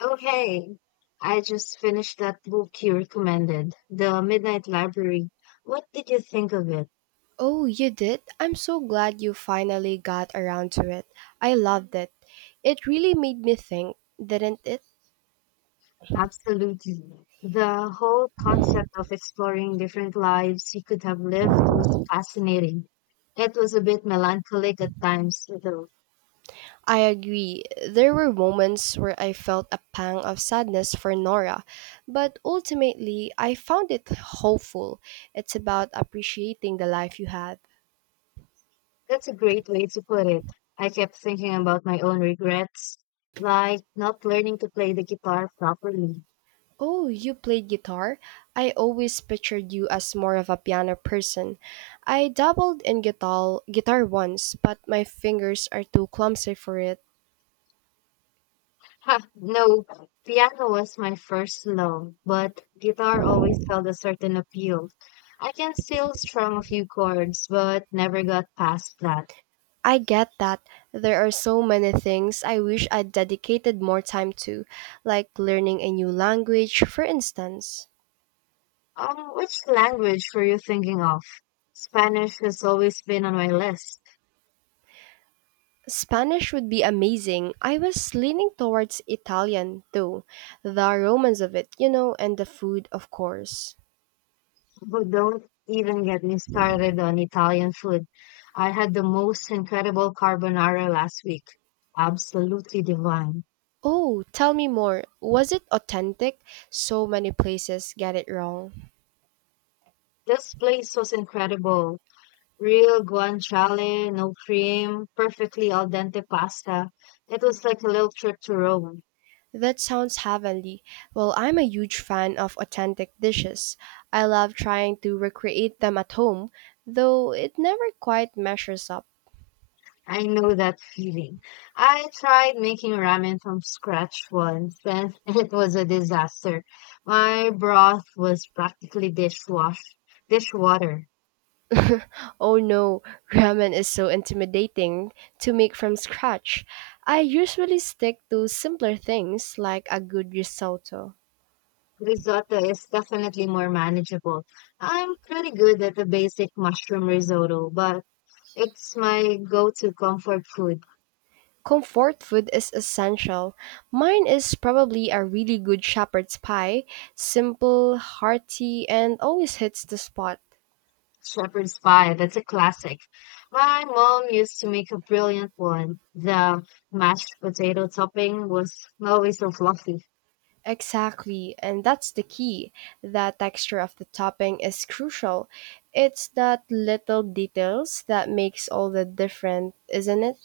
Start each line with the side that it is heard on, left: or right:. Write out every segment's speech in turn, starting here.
left: Okay, I just finished that book you recommended, The Midnight Library. What did you think of it?
right: Oh, you did? I'm so glad you finally got around to it. I loved it. It really made me think, didn't it?
left: Absolutely. The whole concept of exploring different lives you could have lived was fascinating. It was a bit melancholic at times, though.
right: I agree. There were moments where I felt a pang of sadness for Nora, but ultimately I found it hopeful. It's about appreciating the life you had.
left: That's a great way to put it. I kept thinking about my own regrets, like not learning to play the guitar properly.
right: Oh, you played guitar? I always pictured you as more of a piano person. I dabbled in guitar once, but my fingers are too clumsy for it.
left: Ha, no, piano was my first love, but guitar always held a certain appeal. I can still strum a few chords, but never got past that.
right: I get that. There are so many things I wish I'd dedicated more time to, like learning a new language, for instance.
left: Which language were you thinking of? Spanish has always been on my list,
right: Spanish would be amazing. I was leaning towards Italian, though. The romance of it, and the food, of course.
left: but don't even get me started on Italian food. I had the most incredible carbonara last week. Absolutely divine.
right: Oh, tell me more. Was it authentic? So many places get it wrong.
left: This place was incredible. Real guanciale, no cream, perfectly al dente pasta. It was like a little trip to Rome.
right: That sounds heavenly. Well, I'm a huge fan of authentic dishes. I love trying to recreate them at home, though it never quite measures up.
left: I know that feeling. I tried making ramen from scratch once and it was a disaster. My broth was practically dishwash dishwater.
right: Oh no, ramen is so intimidating to make from scratch. I usually stick to simpler things like a good risotto.
left: Risotto is definitely more manageable. I'm pretty good at the basic mushroom risotto, but it's my go-to comfort food.
right: Comfort food is essential. Mine is probably a really good shepherd's pie, simple, hearty, and always hits the spot.
left: Shepherd's Pie, that's a classic. My mom used to make a brilliant one. The mashed potato topping was always so fluffy.
right: Exactly, and that's the key. The texture of the topping is crucial. It's that little details that makes all the difference, isn't it?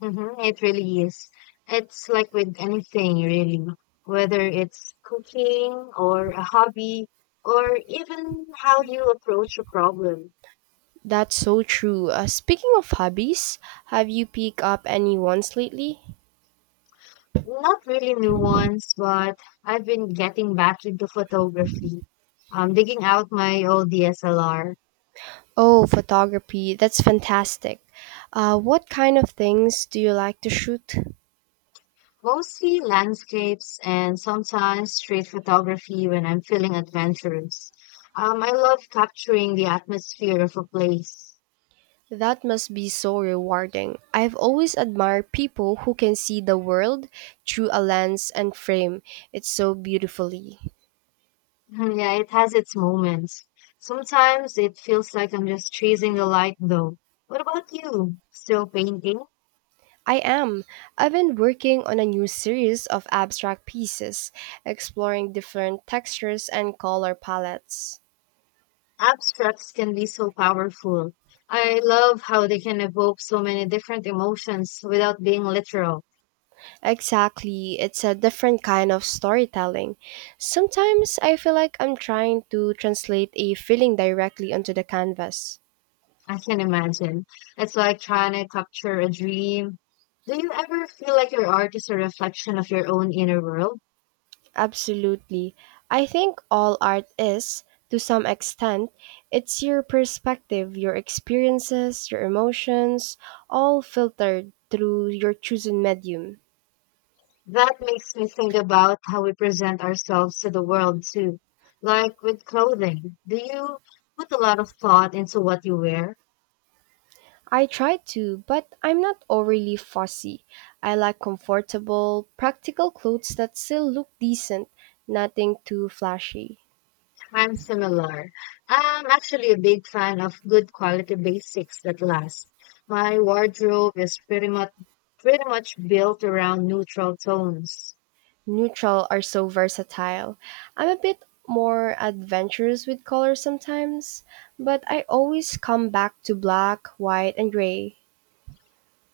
left: It really is. It's like with anything, really, whether it's cooking or a hobby or even how you approach a problem.
right: That's so true. Speaking of hobbies, have you picked up any ones lately?
left: Not really new ones, but I've been getting back into photography. I'm digging out my old DSLR.
right: Oh, photography. That's fantastic. What kind of things do you like to shoot?
left: Mostly landscapes and sometimes street photography when I'm feeling adventurous. I love capturing the atmosphere of a place.
right: That must be so rewarding. I've always admired people who can see the world through a lens and frame it so beautifully.
left: Yeah, it has its moments. Sometimes it feels like I'm just chasing the light, though. What about you? Still painting?
right: I am. I've been working on a new series of abstract pieces, exploring different textures and color palettes.
left: Abstracts can be so powerful. I love how they can evoke so many different emotions without being literal.
right: Exactly, it's a different kind of storytelling. Sometimes I feel like I'm trying to translate a feeling directly onto the canvas.
left: I can imagine. It's like trying to capture a dream. Do you ever feel like your art is a reflection of your own inner world?
right: Absolutely. I think all art is, to some extent, it's your perspective, your experiences, your emotions, all filtered through your chosen medium.
left: That makes me think about how we present ourselves to the world too. Like with clothing, do you put a lot of thought into what you wear?
right: I try to, but I'm not overly fussy. I like comfortable, practical clothes that still look decent, nothing too flashy.
left: I'm similar. I'm actually a big fan of good quality basics that last. My wardrobe is pretty much built around neutral tones.
right: Neutral are so versatile. I'm a bit more adventurous with color sometimes, but I always come back to black, white, and gray.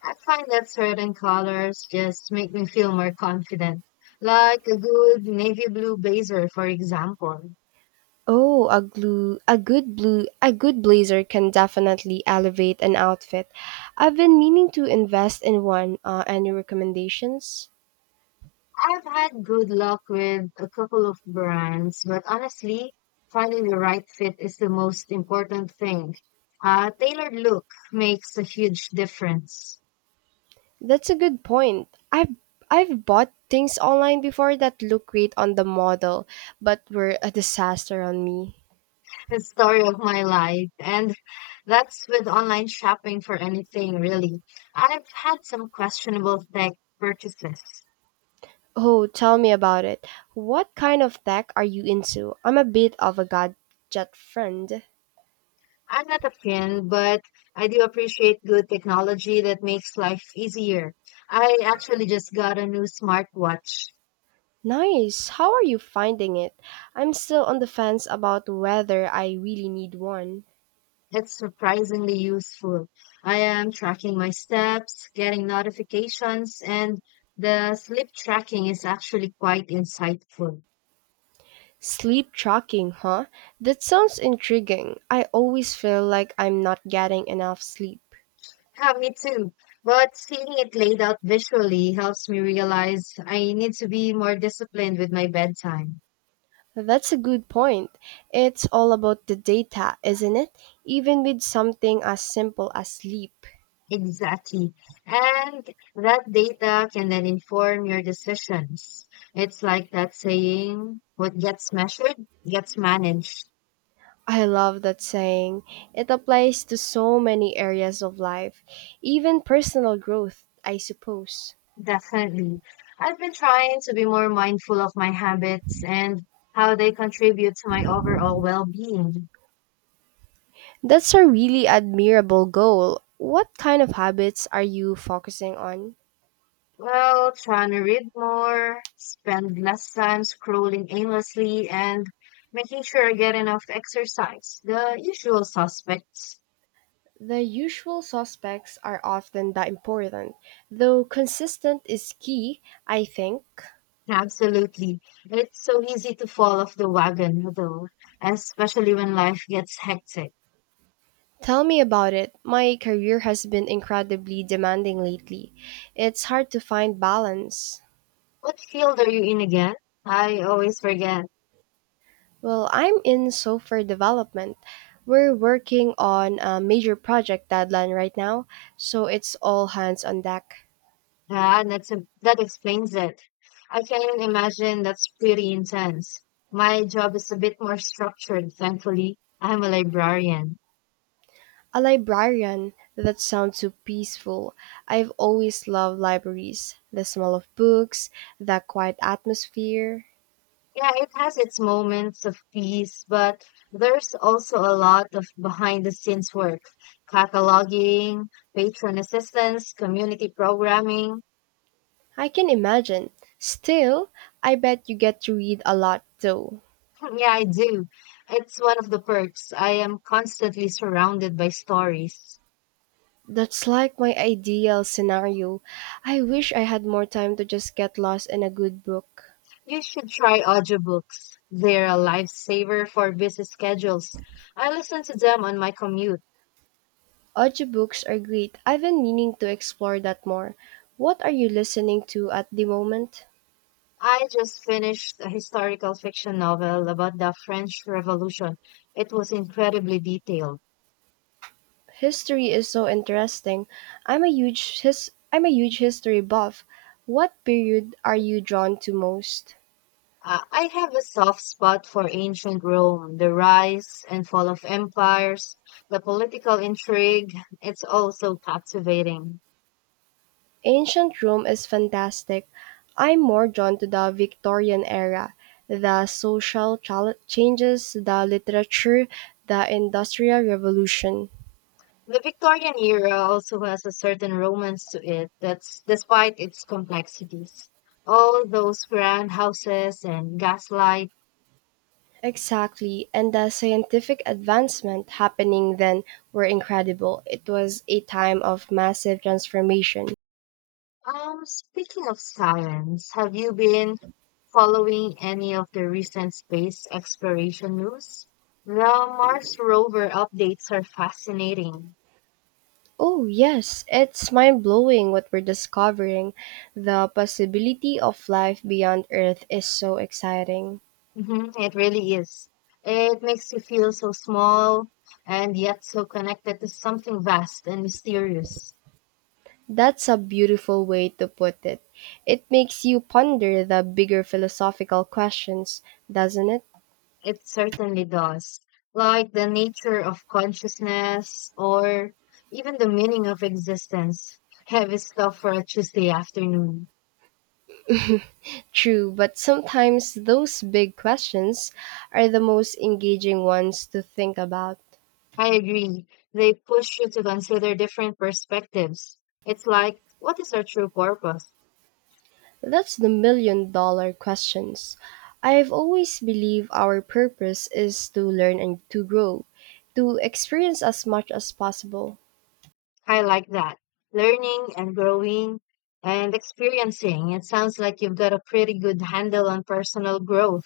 left: I find that certain colors just make me feel more confident, like a good navy blue blazer, for example.
right: Oh, a glue, a good blue, a good blazer can definitely elevate an outfit. I've been meaning to invest in one. Any recommendations?
left: I've had good luck with a couple of brands, but honestly, finding the right fit is the most important thing. A tailored look makes a huge difference.
right: That's a good point. I've bought things online before that look great on the model, but were a disaster on me.
left: The story of my life, and that's with online shopping for anything really. I've had some questionable tech purchases.
right: Oh, tell me about it. What kind of tech are you into? I'm a bit of a gadget friend.
left: I'm not a fan, but I do appreciate good technology that makes life easier. I actually just got a new smartwatch.
right: Nice. How are you finding it? I'm still on the fence about whether I really need one.
left: It's surprisingly useful. I am tracking my steps, getting notifications, and the sleep tracking is actually quite insightful.
right: Sleep tracking, huh? That sounds intriguing. I always feel like I'm not getting enough sleep.
left: Yeah, me too. But seeing it laid out visually helps me realize I need to be more disciplined with my bedtime.
right: That's a good point. It's all about the data, isn't it? Even with something as simple as sleep.
left: Exactly. And that data can then inform your decisions. It's like that saying, what gets measured gets managed.
right: I love that saying. It applies to so many areas of life, even personal growth, I suppose.
left: Definitely. I've been trying to be more mindful of my habits and how they contribute to my overall well-being.
right: That's a really admirable goal. What kind of habits are you focusing on?
left: Well, trying to read more, spend less time scrolling aimlessly, and making sure I get enough exercise. The usual suspects.
right: The usual suspects are often the important, though consistent is key, I think.
left: Absolutely. It's so easy to fall off the wagon, though, especially when life gets hectic.
right: Tell me about it. My career has been incredibly demanding lately. It's hard to find balance.
left: What field are you in again? I always forget.
right: Well, I'm in software development. We're working on a major project deadline right now, so it's all hands on deck.
left: Ah, that explains it. I can imagine that's pretty intense. My job is a bit more structured, thankfully. I'm a librarian.
right: A librarian. That sounds so peaceful. I've always loved libraries. The smell of books, the quiet atmosphere.
left: Yeah, it has its moments of peace, but there's also a lot of behind the scenes work, cataloging, patron assistance, community programming.
right: I can imagine. Still, I bet you get to read a lot though.
left: Yeah, I do. It's one of the perks. I am constantly surrounded by stories.
right: That's like my ideal scenario. I wish I had more time to just get lost in a good book.
left: You should try audiobooks. They're a lifesaver for busy schedules. I listen to them on my commute.
right: Audiobooks are great. I've been meaning to explore that more. What are you listening to at the moment?
left: I just finished a historical fiction novel about the French Revolution. It was incredibly detailed.
right: History is so interesting. I'm a huge history buff. What period are you drawn to most?
left: I have a soft spot for ancient Rome, the rise and fall of empires, the political intrigue. It's all so captivating.
right: Ancient Rome is fantastic. I'm more drawn to the Victorian era, the changes, the literature, the industrial revolution.
left: The Victorian era also has a certain romance to it that's despite its complexities. All those grand houses and gaslight.
right: Exactly, and the scientific advancement happening then were incredible. It was a time of massive transformation.
left: Speaking of silence, have you been following any of the recent space exploration news? The Mars rover updates are fascinating.
right: Oh, yes, it's mind blowing what we're discovering. The possibility of life beyond Earth is so exciting.
left: Mhm, it really is. It makes you feel so small and yet so connected to something vast and mysterious.
right: That's a beautiful way to put it. It makes you ponder the bigger philosophical questions, doesn't it?
left: It certainly does. Like the nature of consciousness or even the meaning of existence. Heavy stuff for a Tuesday afternoon.
right: True, but sometimes those big questions are the most engaging ones to think about.
left: I agree. They push you to consider different perspectives. It's like, what is our true purpose?
right: That's the million dollar questions. I've always believed our purpose is to learn and to grow, to experience as much as possible.
left: I like that. Learning and growing and experiencing. It sounds like you've got a pretty good handle on personal growth.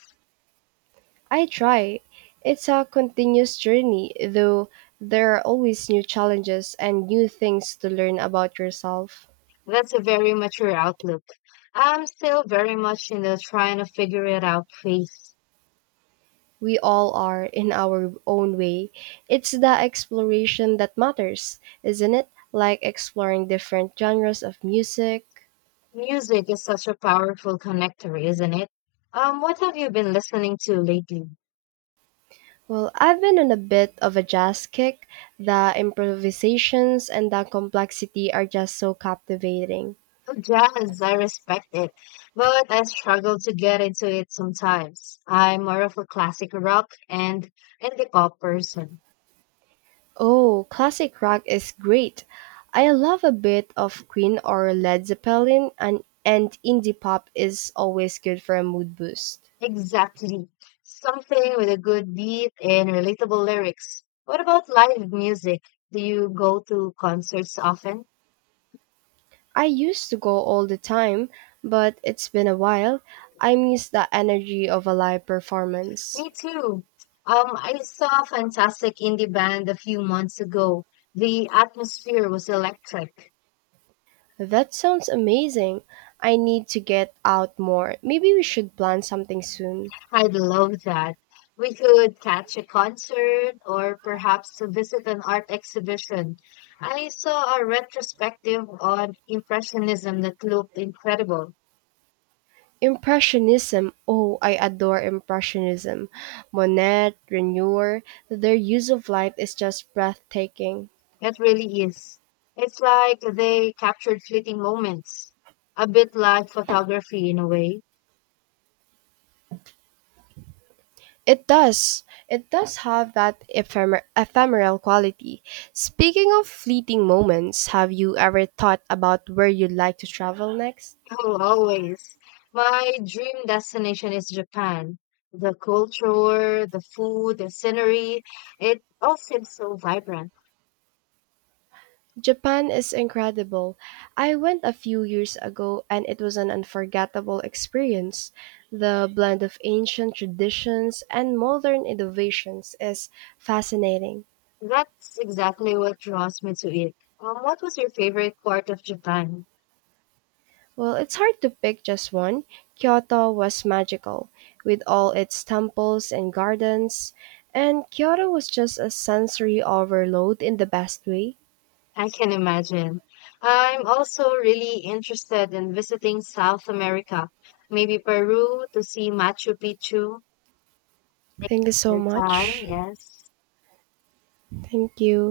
right: I try. It's a continuous journey, though there are always new challenges and new things to learn about yourself.
left: That's a very mature outlook. I'm still very much in the trying to figure it out phase.
right: We all are in our own way. It's the exploration that matters, isn't it? Like exploring different genres of music.
left: Music is such a powerful connector, isn't it? What have you been listening to lately?
right: Well, I've been on a bit of a jazz kick. The improvisations and the complexity are just so captivating.
left: Oh, Jazz, I respect it, but I struggle to get into it sometimes. I'm more of a classic rock and indie pop person.
right: Oh, classic rock is great. I love a bit of Queen or Led Zeppelin and indie pop is always good for a mood boost.
left: Exactly. Something with a good beat and relatable lyrics. What about live music? Do you go to concerts often?
right: I used to go all the time, but it's been a while. I miss the energy of a live performance.
left: Me too. I saw Fantastic Indie Band a few months ago. The atmosphere was electric.
right: That sounds amazing. I need to get out more. Maybe we should plan something soon.
left: I'd love that. We could catch a concert or perhaps to visit an art exhibition. I saw a retrospective on Impressionism that looked incredible.
right: Impressionism. Oh, I adore Impressionism. Monet, Renoir, their use of light is just breathtaking.
left: It really is. It's like they captured fleeting moments, a bit like photography in a way.
right: It does. It does have that ephemeral quality. Speaking of fleeting moments, have you ever thought about where you'd like to travel next?
left: Oh, always. My dream destination is Japan. The culture, the food, the scenery, it all seems so vibrant.
right: Japan is incredible. I went a few years ago and it was an unforgettable experience. The blend of ancient traditions and modern innovations is fascinating.
left: That's exactly what draws me to it. What was your favorite part of Japan?
right: Well, it's hard to pick just one. Kyoto was magical, with all its temples and gardens, and Kyoto was just a sensory overload in the best way.
left: I can imagine. I'm also really interested in visiting South America, maybe Peru to see Machu Picchu. Thank
right: Thank
left: you
right: you
left: for
right: so
left: your time.
right: much.
left: Yes.
right: Thank you.